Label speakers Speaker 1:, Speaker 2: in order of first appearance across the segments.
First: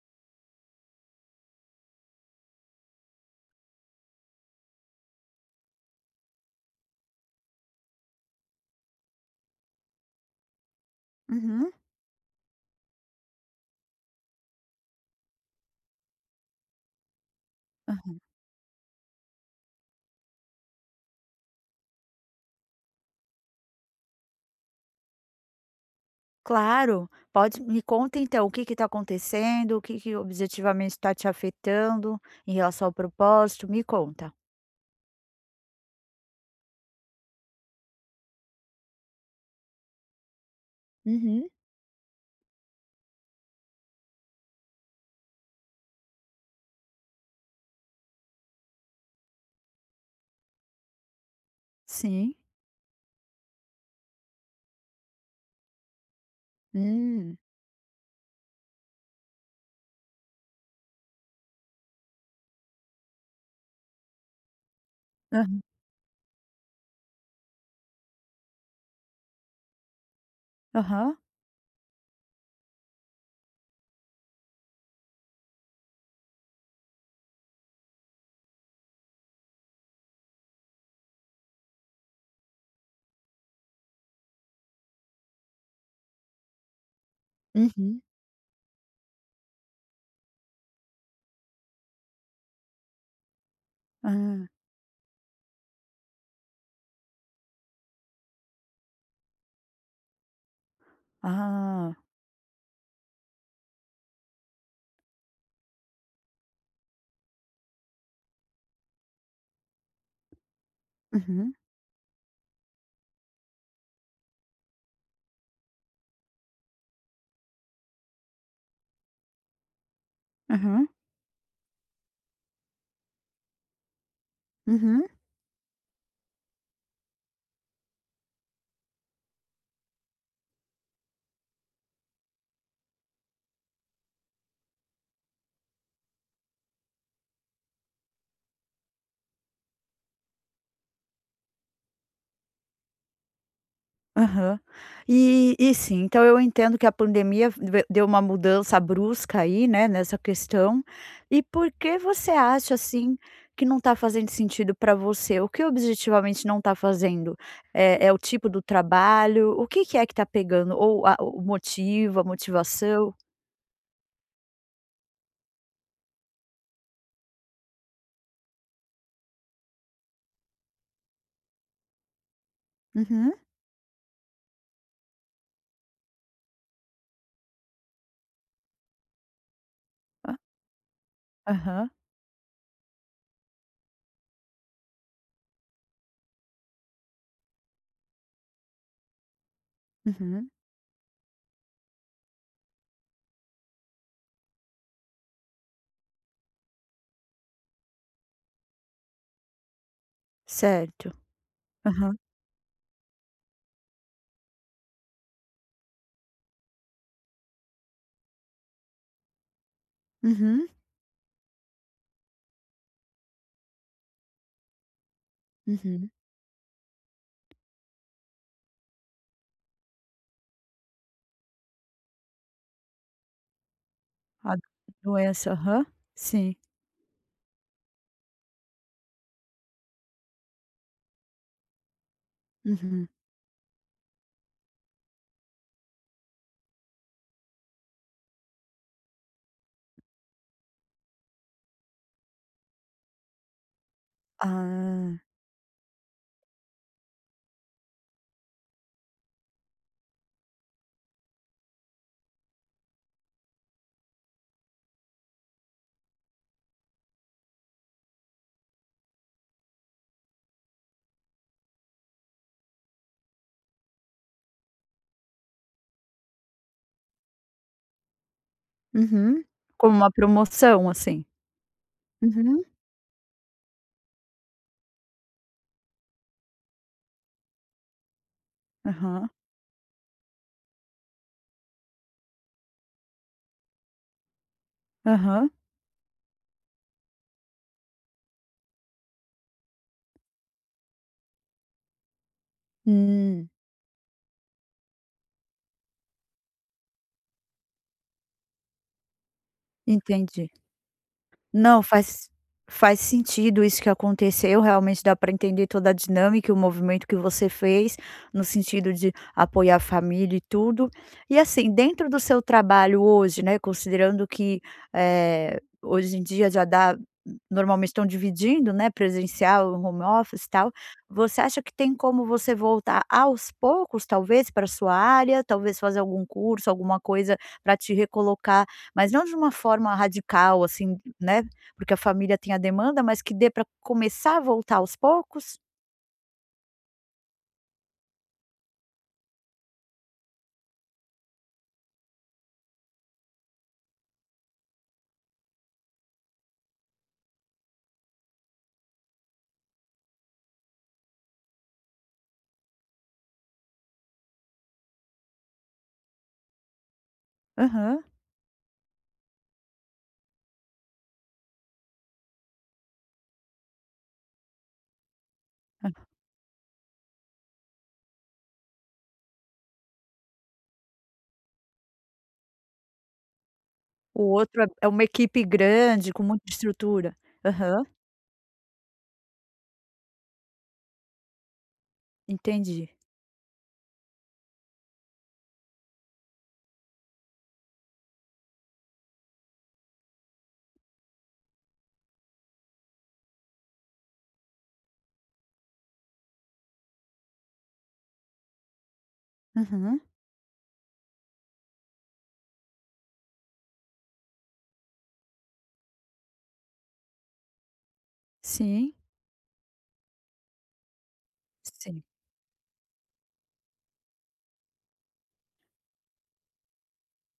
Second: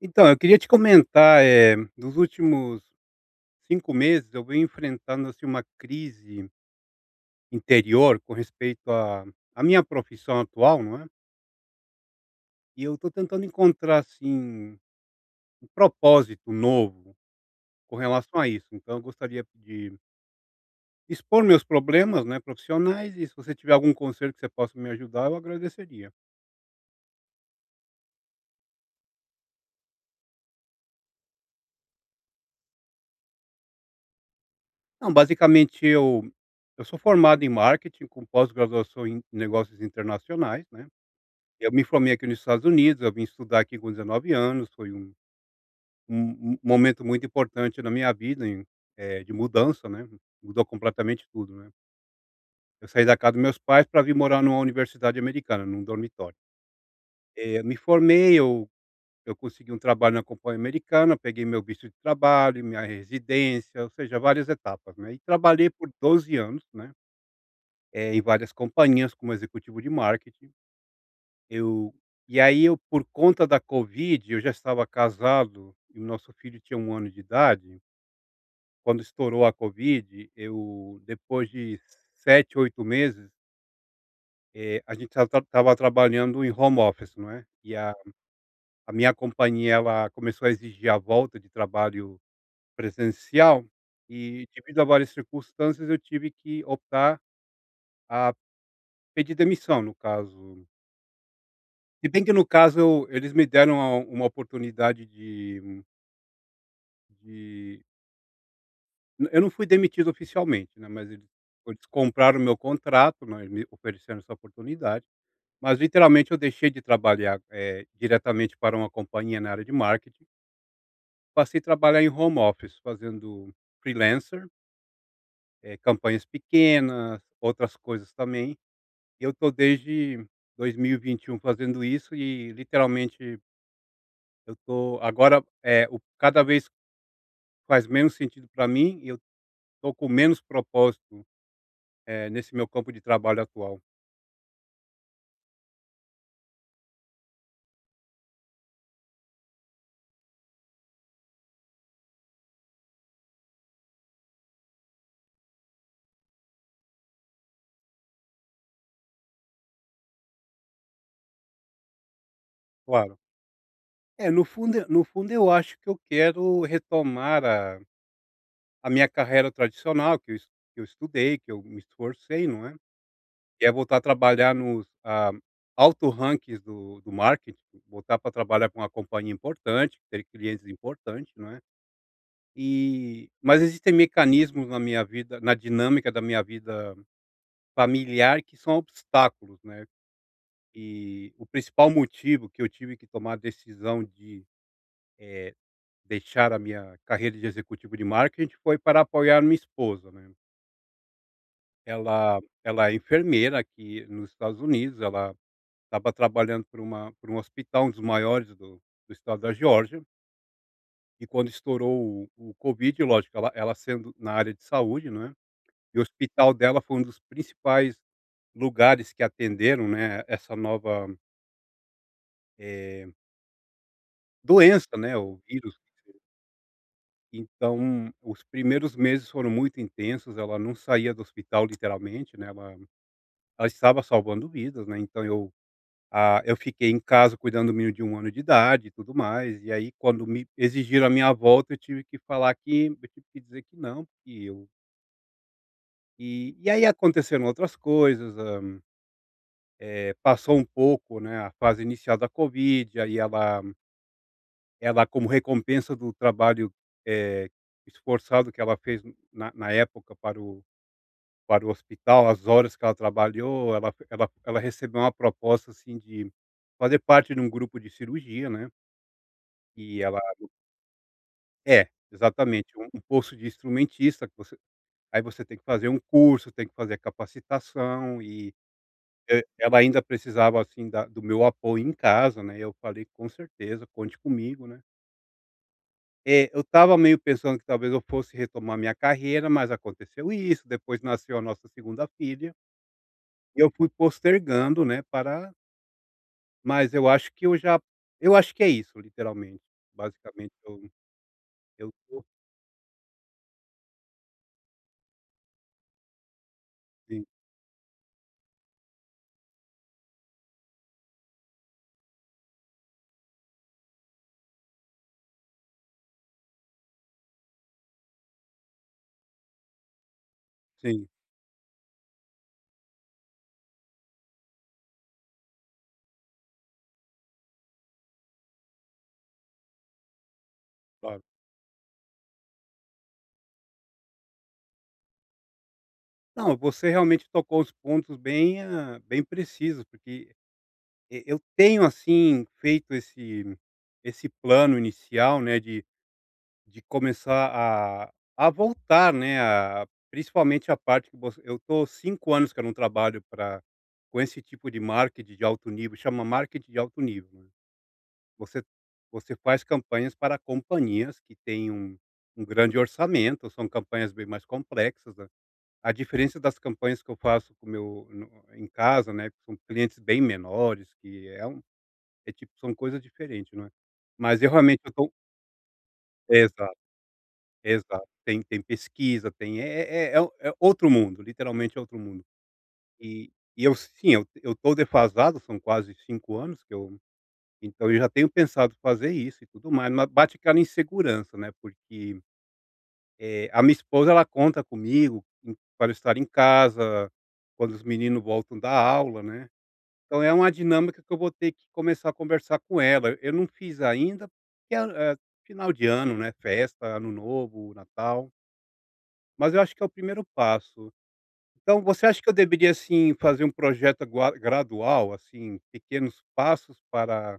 Speaker 1: Então, eu queria te comentar, nos últimos 5 meses eu venho enfrentando, assim, uma crise interior com respeito à minha profissão atual, não é,
Speaker 2: Uhum,
Speaker 1: e eu estou tentando encontrar, assim, um propósito novo com
Speaker 2: aham.
Speaker 1: relação a isso. Então eu gostaria de expor meus problemas, né, profissionais e se você tiver algum conselho que você possa me ajudar, eu agradeceria.
Speaker 2: Claro, pode me conta então o que que tá acontecendo, o que que objetivamente está te afetando em relação ao propósito, me conta.
Speaker 1: Não, basicamente eu sou formado em marketing com pós-graduação em negócios internacionais, né.
Speaker 2: Uhum,
Speaker 1: Eu me formei aqui nos Estados Unidos, eu vim estudar aqui com 19 anos, foi um momento muito importante na minha vida de mudança, né, mudou completamente tudo, né.
Speaker 2: sim.
Speaker 1: Eu saí da casa dos meus pais para vir morar numa universidade americana, num dormitório.
Speaker 2: Hum.
Speaker 1: Eu me formei, eu consegui um trabalho na companhia americana, peguei meu visto de trabalho, minha residência, ou seja, várias etapas, né, e
Speaker 2: Aham,
Speaker 1: trabalhei por 12 anos, né, em várias companhias como executivo de marketing.
Speaker 2: aham.
Speaker 1: Eu e aí eu, por conta da covid, eu já estava casado e o nosso filho tinha um ano de idade. Quando estourou a covid, eu depois de 7 8 meses, a gente estava trabalhando em home office, não é. E a
Speaker 2: Uhum.
Speaker 1: a minha companhia, ela começou a exigir a volta de trabalho presencial
Speaker 2: Ah,
Speaker 1: e, devido a várias circunstâncias, eu tive que optar a pedir demissão, no caso.
Speaker 2: ah,
Speaker 1: Se bem que, no caso, eu eles me deram a uma oportunidade de eu não fui demitido oficialmente, né, mas eles
Speaker 2: uhum,
Speaker 1: eles compraram o meu contrato, né. Eles me oferecendo essa oportunidade, mas literalmente eu deixei de trabalhar, diretamente para uma companhia na área de marketing,
Speaker 2: uhum,
Speaker 1: passei a trabalhar em home office fazendo freelancer,
Speaker 2: uhum.
Speaker 1: campanhas pequenas, outras coisas também. Eu estou desde dois mil e vinte e um fazendo isso e literalmente eu estou agora, é o cada vez faz menos sentido para mim e eu estou com menos propósito nesse meu campo de trabalho atual,
Speaker 2: Aham. E sim, então eu entendo que a pandemia ve deu uma mudança brusca aí, né, nessa questão. E por que você acha, assim, que não está fazendo sentido para você? O que objetivamente não está fazendo? É o tipo do trabalho? O que que é que está pegando? Ou a o motivo, a motivação?
Speaker 1: claro. É, no fundo eu acho que eu quero retomar a minha carreira tradicional que eu estudei, que eu me esforcei, não é.
Speaker 2: Uhum.
Speaker 1: Que é voltar a trabalhar nos, alto rankings do marketing, voltar para trabalhar com uma companhia importante, ter
Speaker 2: A
Speaker 1: clientes importantes, não é.
Speaker 2: aham.
Speaker 1: Mas existem mecanismos na dinâmica da minha vida familiar que são obstáculos, né.
Speaker 2: Uhum.
Speaker 1: E o principal motivo que eu tive que tomar a decisão de eh, deixar a minha carreira de executivo de marketing foi para apoiar minha esposa, né.
Speaker 2: Certo. Aham.
Speaker 1: Ela é enfermeira aqui nos Estados Unidos, ela estava trabalhando para uma para um hospital, um dos maiores do estado da Geórgia,
Speaker 2: Uhum.
Speaker 1: e quando estourou o covid, lógico, ela sendo na área de saúde, né, e o
Speaker 2: Uhum.
Speaker 1: hospital dela foi um dos principais lugares que atenderam, né, essa nova, eh,
Speaker 2: A
Speaker 1: doença, né, o
Speaker 2: doença.
Speaker 1: vírus.
Speaker 2: Aham. Sim.
Speaker 1: Então, os primeiros meses foram muito intensos, ela não saía do hospital literalmente, né, ela
Speaker 2: Uhum.
Speaker 1: ela estava salvando vidas, né, então eu, eu fiquei em casa cuidando do menino de um ano de idade e tudo mais, e aí quando me exigiram a minha volta eu tive que falar que eu tive que dizer que não, porque eu
Speaker 2: Ah.
Speaker 1: e aí aconteceram outras coisas, passou um pouco, né, a fase inicial da covid, aí ela como recompensa do trabalho, eh, esforçado que ela fez na época para o para o hospital, as horas que ela trabalhou, ela recebeu uma proposta, assim, de fazer parte de um grupo de cirurgia, né,
Speaker 2: Uhum. Como
Speaker 1: e
Speaker 2: uma
Speaker 1: ela
Speaker 2: promoção, assim?
Speaker 1: é,
Speaker 2: Uhum.
Speaker 1: exatamente, um posto de instrumentista que você aí você tem que fazer um curso, tem que fazer capacitação e,
Speaker 2: Aham,
Speaker 1: ela ainda precisava, assim, da do meu apoio em casa, né, eu falei: "Com certeza, conte comigo", né.
Speaker 2: aham.
Speaker 1: Eu estava meio pensando que talvez eu fosse retomar minha carreira, mas aconteceu isso, depois nasceu a nossa segunda filha,
Speaker 2: Hum,
Speaker 1: e eu fui postergando, né, para Mas eu acho que eu já eu acho que é isso, literalmente.
Speaker 2: entendi.
Speaker 1: Basicamente,
Speaker 2: Não,
Speaker 1: eu tô
Speaker 2: faz sentido isso que aconteceu, realmente dá para entender toda a dinâmica e o movimento que
Speaker 1: sim,
Speaker 2: você fez, no sentido de apoiar a família e tudo. E assim, dentro do seu trabalho hoje, né, considerando que, hoje em dia já dá normalmente estão dividindo, né, presencial, home office, e tal.
Speaker 1: sim,
Speaker 2: Você acha que tem como você voltar aos poucos, talvez, para sua área, talvez fazer algum curso, alguma coisa para te recolocar, mas não de uma forma radical, assim,
Speaker 1: claro.
Speaker 2: né, porque a família tem a demanda, mas que dê para começar a voltar aos poucos?
Speaker 1: Não, você realmente tocou os pontos bem, bem precisos, porque eu tenho, assim, feito esse plano inicial, né, de começar a a voltar, né, a principalmente a parte que você eu tô 5 anos que eu não trabalho pra com esse tipo de marketing de alto nível, chama marketing de alto nível, né.
Speaker 2: Aham.
Speaker 1: Você você faz campanhas para companhias que têm um grande orçamento, são campanhas bem mais complexas, né. A diferença das campanhas que eu faço com o meu no em casa, né, que são clientes bem menores, que é um é tipo são coisas diferentes, não é.
Speaker 2: O
Speaker 1: Mas eu
Speaker 2: outro é
Speaker 1: realmente
Speaker 2: é
Speaker 1: eu
Speaker 2: uma
Speaker 1: tô
Speaker 2: equipe grande, com
Speaker 1: é,
Speaker 2: muita
Speaker 1: exato,
Speaker 2: estrutura.
Speaker 1: é,
Speaker 2: Aham,
Speaker 1: exato. Tem pesquisa, tem é é é é é outro mundo, literalmente é outro mundo.
Speaker 2: entendi.
Speaker 1: E e eu sim, eu tô defasado, são quase 5 anos que eu Então eu já tenho pensado fazer isso e tudo mais, mas bate aquela insegurança, né, porque, a minha esposa ela conta comigo para eu estar em casa, quando os meninos voltam da aula, né.
Speaker 2: Uhum.
Speaker 1: Então é uma dinâmica que eu vou ter que começar a conversar com ela. Eu não fiz ainda, porque é final de ano, né, festa, ano novo, Natal,
Speaker 2: Sim,
Speaker 1: mas eu acho que é o primeiro passo. Então
Speaker 2: sim.
Speaker 1: você acha que eu deveria, assim, fazer um projeto agua gradual, assim, pequenos passos para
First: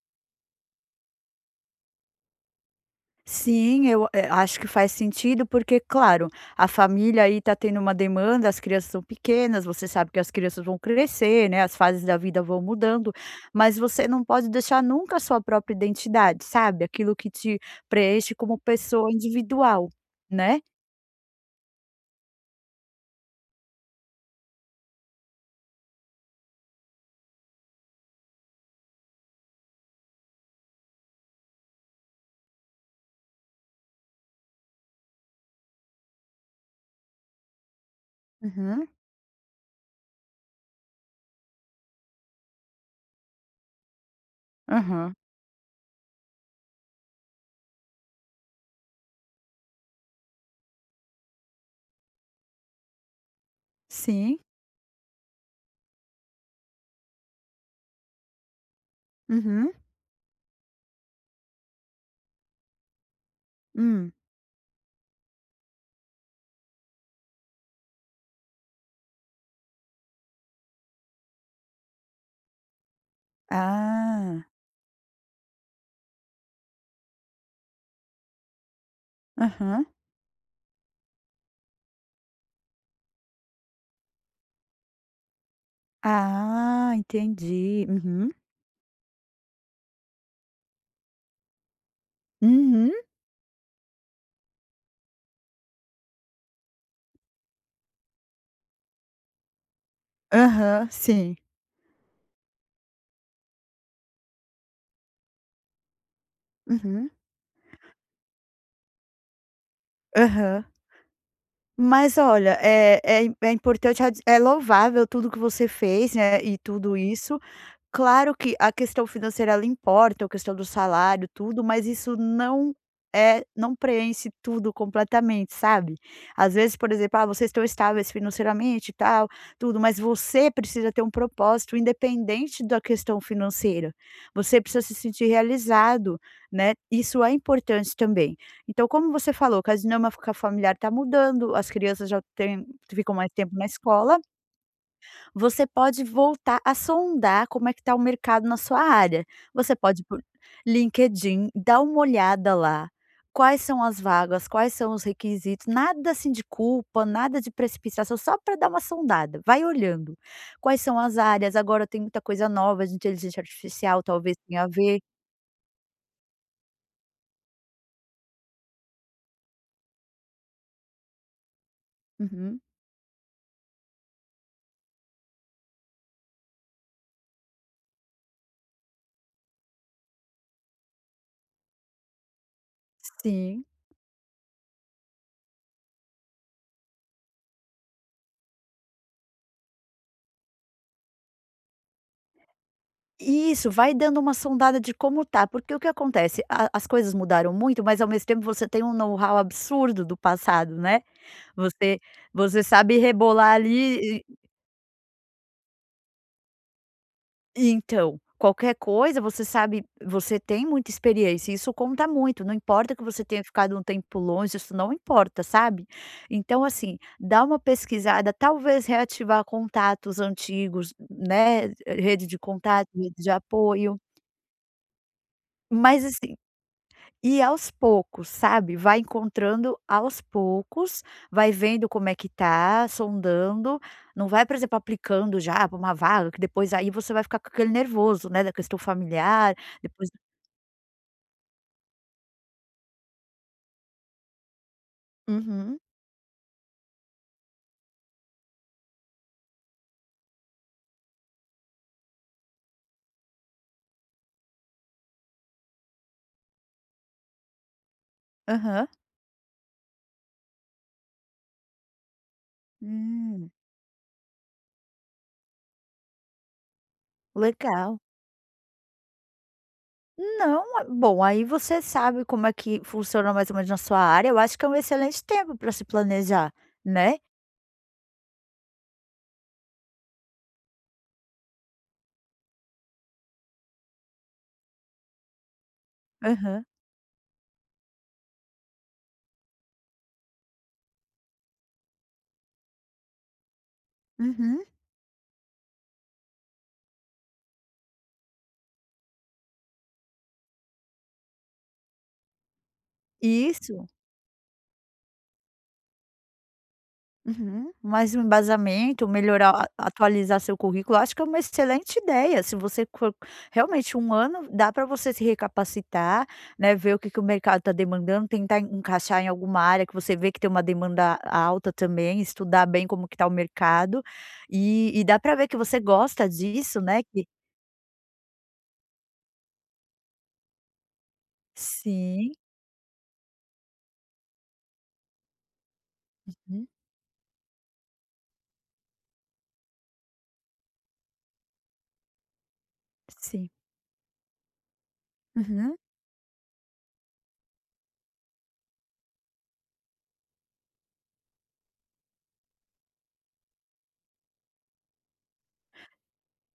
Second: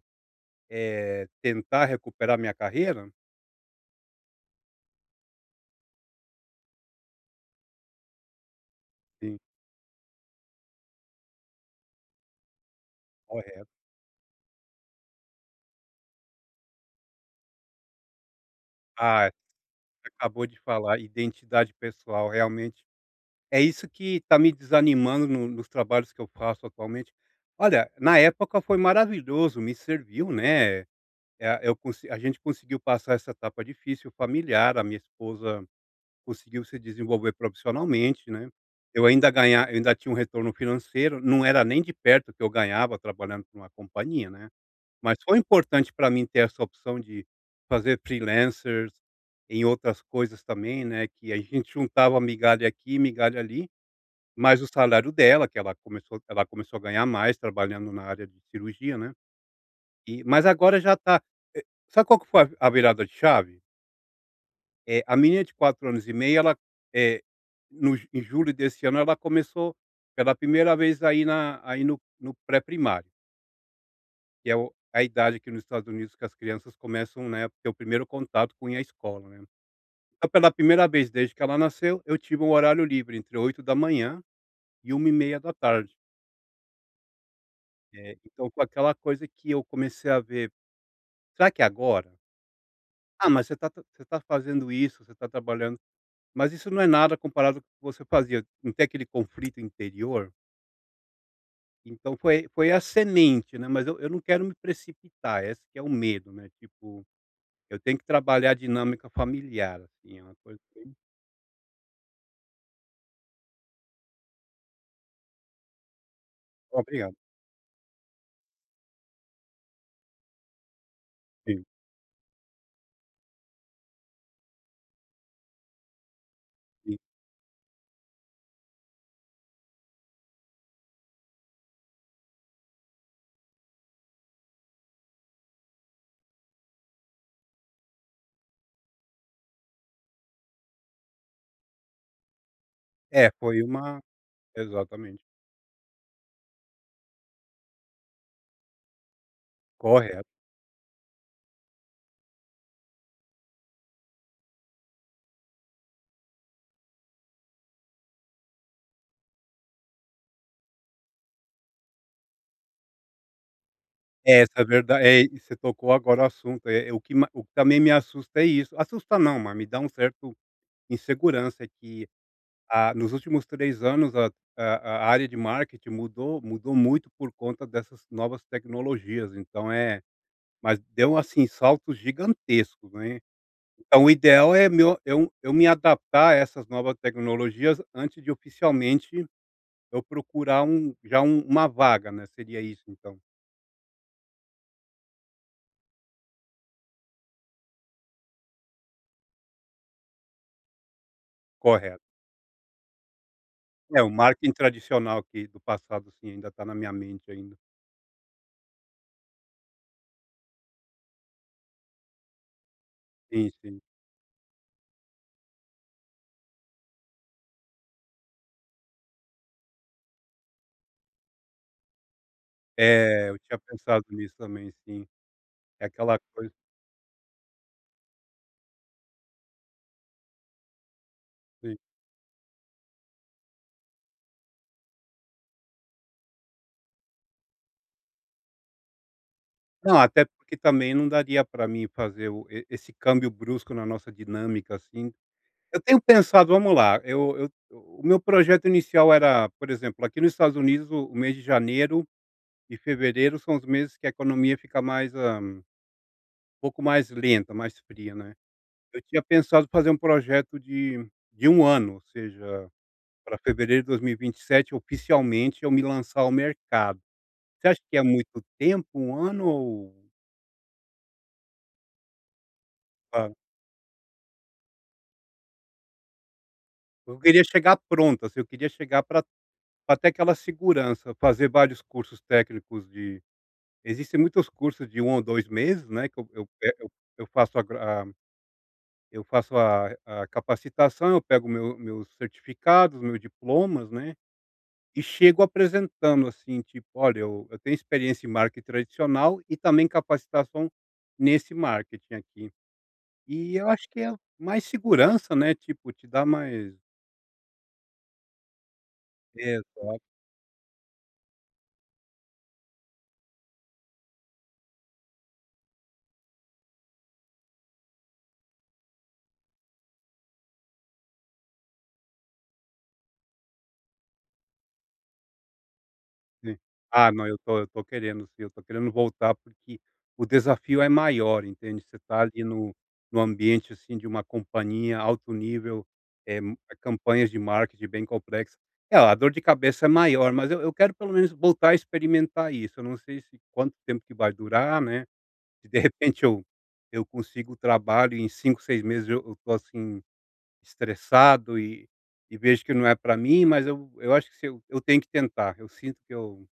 Speaker 1: Tentar recuperar minha carreira?
Speaker 2: Sim, eu, acho que faz sentido, porque, claro, a família aí está tendo uma demanda, as crianças são
Speaker 1: Sim,
Speaker 2: pequenas, você sabe que as crianças vão crescer, né, as fases da vida vão mudando,
Speaker 1: correto.
Speaker 2: mas você não pode deixar nunca a sua própria identidade, sabe, aquilo que te preenche como pessoa
Speaker 1: Ah,
Speaker 2: individual,
Speaker 1: você acabou de
Speaker 2: né?
Speaker 1: falar, identidade pessoal, realmente. É isso que está me desanimando no nos trabalhos que eu faço atualmente. Olha, na época foi maravilhoso, me serviu, né, eh, eu consi a gente conseguiu passar essa etapa difícil familiar, a minha esposa conseguiu se desenvolver profissionalmente, né.
Speaker 2: Uhum.
Speaker 1: Eu ainda tinha um retorno financeiro, não era nem de perto o que eu ganhava trabalhando para uma companhia, né.
Speaker 2: Aham.
Speaker 1: Mas foi importante para mim ter essa opção de fazer freelancers em outras coisas também, né, que a gente juntava migalha aqui, migalha ali,
Speaker 2: Sim.
Speaker 1: mas o salário dela, que ela começou a ganhar mais trabalhando na área de cirurgia, né.
Speaker 2: Uhum.
Speaker 1: Mas agora já tá eh, sabe qual que foi a virada de chave?
Speaker 2: Hum.
Speaker 1: A menina de 4 anos e meio ela, eh, no ju- em julho desse ano ela começou pela primeira vez aí na aí no no pré-primário.
Speaker 2: Ah.
Speaker 1: Que é o a idade aqui nos Estados Unidos que as crianças começam, né, a ter o primeiro contato com ir à escola, né.
Speaker 2: Aham.
Speaker 1: Então pela primeira vez desde que ela nasceu, eu tive um horário livre entre 8 da manhã e 13h.
Speaker 2: Ah, entendi. Uhum.
Speaker 1: Então com aquela coisa que eu comecei a ver: "Será que é agora?
Speaker 2: Uhum.
Speaker 1: Ah, mas você tá ta você tá fazendo isso, você tá trabalhando, mas isso não é nada comparado com o que você fazia". Não tem aquele conflito interior?
Speaker 2: Aham, sim.
Speaker 1: Então foi a semente, né, mas eu não quero me precipitar, esse que é o medo, né, tipo
Speaker 2: Uhum.
Speaker 1: Eu tenho que trabalhar a dinâmica familiar, assim, é uma coisa
Speaker 2: Aham.
Speaker 1: bem
Speaker 2: Mas olha, é importante, é louvável tudo que você fez, né, e tudo
Speaker 1: obrigado.
Speaker 2: isso. Claro que a questão financeira ela importa, a questão do salário, tudo,
Speaker 1: Sim,
Speaker 2: mas isso não é, não preenche tudo completamente, sabe. Às vezes, por
Speaker 1: sim.
Speaker 2: exemplo: "Ah, vocês estão estáveis financeiramente e tal, tudo", mas você precisa ter um propósito independente da questão financeira. Você precisa se sentir realizado, né, isso é importante também. Então, como você falou que a dinâmica familiar tá mudando, as crianças já têm ficam
Speaker 1: É,
Speaker 2: mais tempo
Speaker 1: foi
Speaker 2: na
Speaker 1: uma
Speaker 2: escola,
Speaker 1: exatamente,
Speaker 2: você pode voltar a sondar como é que está o mercado na sua área. Você pode ir por
Speaker 1: correto.
Speaker 2: LinkedIn, dar uma olhada lá, quais são as vagas, quais são os requisitos, nada assim de culpa, nada de precipitação, só para dar uma sondada. Vai olhando. Quais são as áreas, agora tem muita coisa nova de inteligência artificial, talvez
Speaker 1: É, essa é
Speaker 2: tenha a ver.
Speaker 1: verda é, e você tocou agora o assunto. É o que ma o que também me assusta é isso, assusta não, mas me dá um certo insegurança é que,
Speaker 2: Uhum.
Speaker 1: nos últimos 3 anos a a área de marketing mudou muito por conta dessas novas tecnologias, então é mas deu, assim, saltos gigantescos, né.
Speaker 2: Sim.
Speaker 1: Então, o ideal é meu eu me adaptar a essas novas tecnologias antes de oficialmente eu procurar um já um uma vaga, né, seria isso então,
Speaker 2: Isso, vai dando uma sondada de como tá, porque o que acontece? As coisas mudaram muito, mas ao mesmo tempo você tem um know-how absurdo do passado, né?
Speaker 1: correto.
Speaker 2: Você você sabe rebolar
Speaker 1: É, o
Speaker 2: ali e
Speaker 1: marketing tradicional que do passado sim, ainda está na minha mente ainda.
Speaker 2: e então, qualquer coisa você sabe, você tem muita experiência, isso conta muito, não importa que você tenha
Speaker 1: Sim,
Speaker 2: ficado
Speaker 1: sim.
Speaker 2: um tempo longe, isso não importa, sabe. Então assim, dá uma pesquisada, talvez reativar contatos antigos, né, rede de contato, rede
Speaker 1: É,
Speaker 2: de
Speaker 1: eu tinha
Speaker 2: apoio,
Speaker 1: pensado nisso também, sim. É
Speaker 2: mas
Speaker 1: aquela
Speaker 2: assim.
Speaker 1: coisa
Speaker 2: E aos poucos, sabe, vai encontrando aos poucos, vai
Speaker 1: sim.
Speaker 2: vendo como é que tá, sondando, não vai, por exemplo, aplicando já para uma vaga que depois aí você vai ficar com aquele nervoso, né, da questão familiar,
Speaker 1: Não,
Speaker 2: depois.
Speaker 1: até porque também não daria para mim fazer o e esse câmbio brusco na nossa dinâmica, assim,
Speaker 2: Uhum,
Speaker 1: eu tenho pensado, vamos lá, eu o meu projeto inicial era, por exemplo, aqui nos Estados Unidos o mês de janeiro e fevereiro são os meses que a economia fica mais, um pouco mais lenta, mais fria, né.
Speaker 2: aham.
Speaker 1: Eu tinha pensado fazer um projeto de um ano, ou seja, para
Speaker 2: Hum,
Speaker 1: fevereiro de dois mil e vinte e sete, oficialmente eu me lançar ao mercado. Você acha que é
Speaker 2: legal.
Speaker 1: muito tempo, um ano ou
Speaker 2: Não, bom, aí você sabe como é que
Speaker 1: ah,
Speaker 2: funciona mais ou menos na sua área, eu acho que é um excelente tempo para se planejar, né.
Speaker 1: eu queria chegar pronto, assim, eu queria chegar para até aquela segurança, fazer vários cursos técnicos de existem muitos cursos de um ou 2 meses, né, que
Speaker 2: Aham.
Speaker 1: eu faço a gra a eu faço a capacitação, eu pego meus certificados, meus diplomas, né,
Speaker 2: Uhum.
Speaker 1: e chego apresentando, assim, tipo: "Olha, eu tenho experiência em marketing tradicional e também capacitação nesse marketing aqui". E eu
Speaker 2: Isso.
Speaker 1: acho que é mais segurança, né, tipo, te dá mais
Speaker 2: Uhum. Mais um embasamento,
Speaker 1: é,
Speaker 2: melhorar, a atualizar seu currículo, acho que é uma excelente ideia. Se você for realmente um ano, dá para você se recapacitar, né, ver o que que o mercado está demandando, tentar encaixar em alguma área que você vê que tem uma demanda alta também, estudar bem como que está o mercado, e dá para ver que você gosta
Speaker 1: sim.
Speaker 2: disso, né,
Speaker 1: Ah,
Speaker 2: que
Speaker 1: não, eu tô querendo sim, eu tô querendo voltar, porque o desafio é maior, entende. Você tá
Speaker 2: sim,
Speaker 1: ali no ambiente, assim, de uma companhia alto nível, eh,
Speaker 2: hum,
Speaker 1: campanhas de marketing bem complexas. É, a dor de cabeça é maior, mas eu quero pelo menos voltar a experimentar isso. Eu não sei se
Speaker 2: sim.
Speaker 1: quanto tempo que vai durar, né, se
Speaker 2: Uhum.
Speaker 1: de repente eu consigo o trabalho e em 5, 6 meses eu tô, assim, estressado e vejo que não é para mim, mas eu acho que se eu eu tenho que tentar. Eu sinto que eu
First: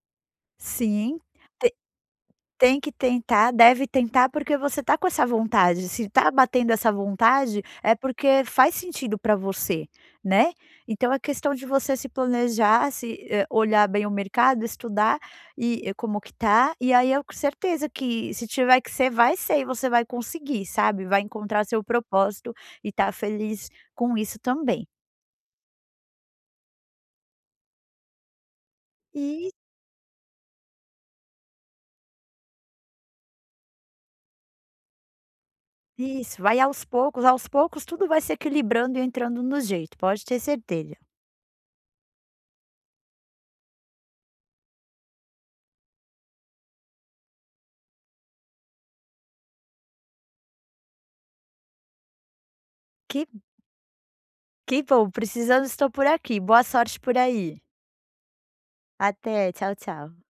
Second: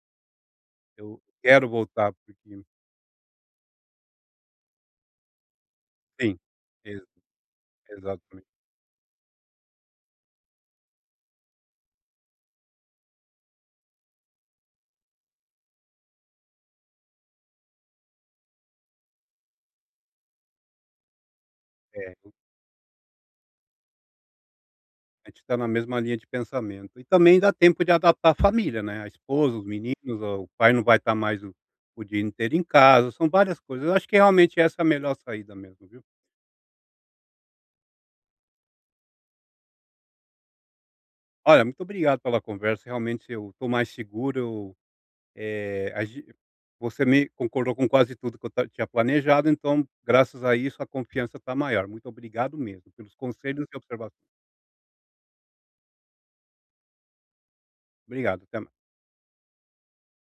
Speaker 1: eu
Speaker 2: Sim.
Speaker 1: quero voltar porque
Speaker 2: Tem que tentar, deve tentar, porque você tá com essa vontade, se tá
Speaker 1: sim,
Speaker 2: batendo essa
Speaker 1: ex
Speaker 2: vontade, é porque
Speaker 1: exatamente.
Speaker 2: faz sentido para você, né. Então é questão de você se planejar, se, olhar bem o mercado, estudar e como que tá, e aí eu com certeza que se tiver que ser, vai ser e você vai conseguir, sabe, vai encontrar seu
Speaker 1: É,
Speaker 2: propósito e tá feliz com isso também.
Speaker 1: a gente está na mesma linha de pensamento. E também dá tempo de adaptar a família, né, a
Speaker 2: E
Speaker 1: esposa, os meninos, o pai não vai estar mais o dia inteiro em casa, são várias coisas. Eu acho que realmente essa é a melhor saída mesmo, viu.
Speaker 2: isso, vai aos poucos tudo vai se equilibrando e entrando no jeito, pode ter certeza.
Speaker 1: Olha, muito obrigado pela conversa, realmente eu estou mais seguro, eu, eh, a gen você me concordou com quase tudo que eu ta tinha planejado, então graças a isso a confiança está maior. Muito obrigado mesmo pelos
Speaker 2: Que
Speaker 1: conselhos e observações.
Speaker 2: Que bom, precisando estou por aqui. Boa sorte por aí.
Speaker 1: Obrigado, até
Speaker 2: Até, tchau, tchau.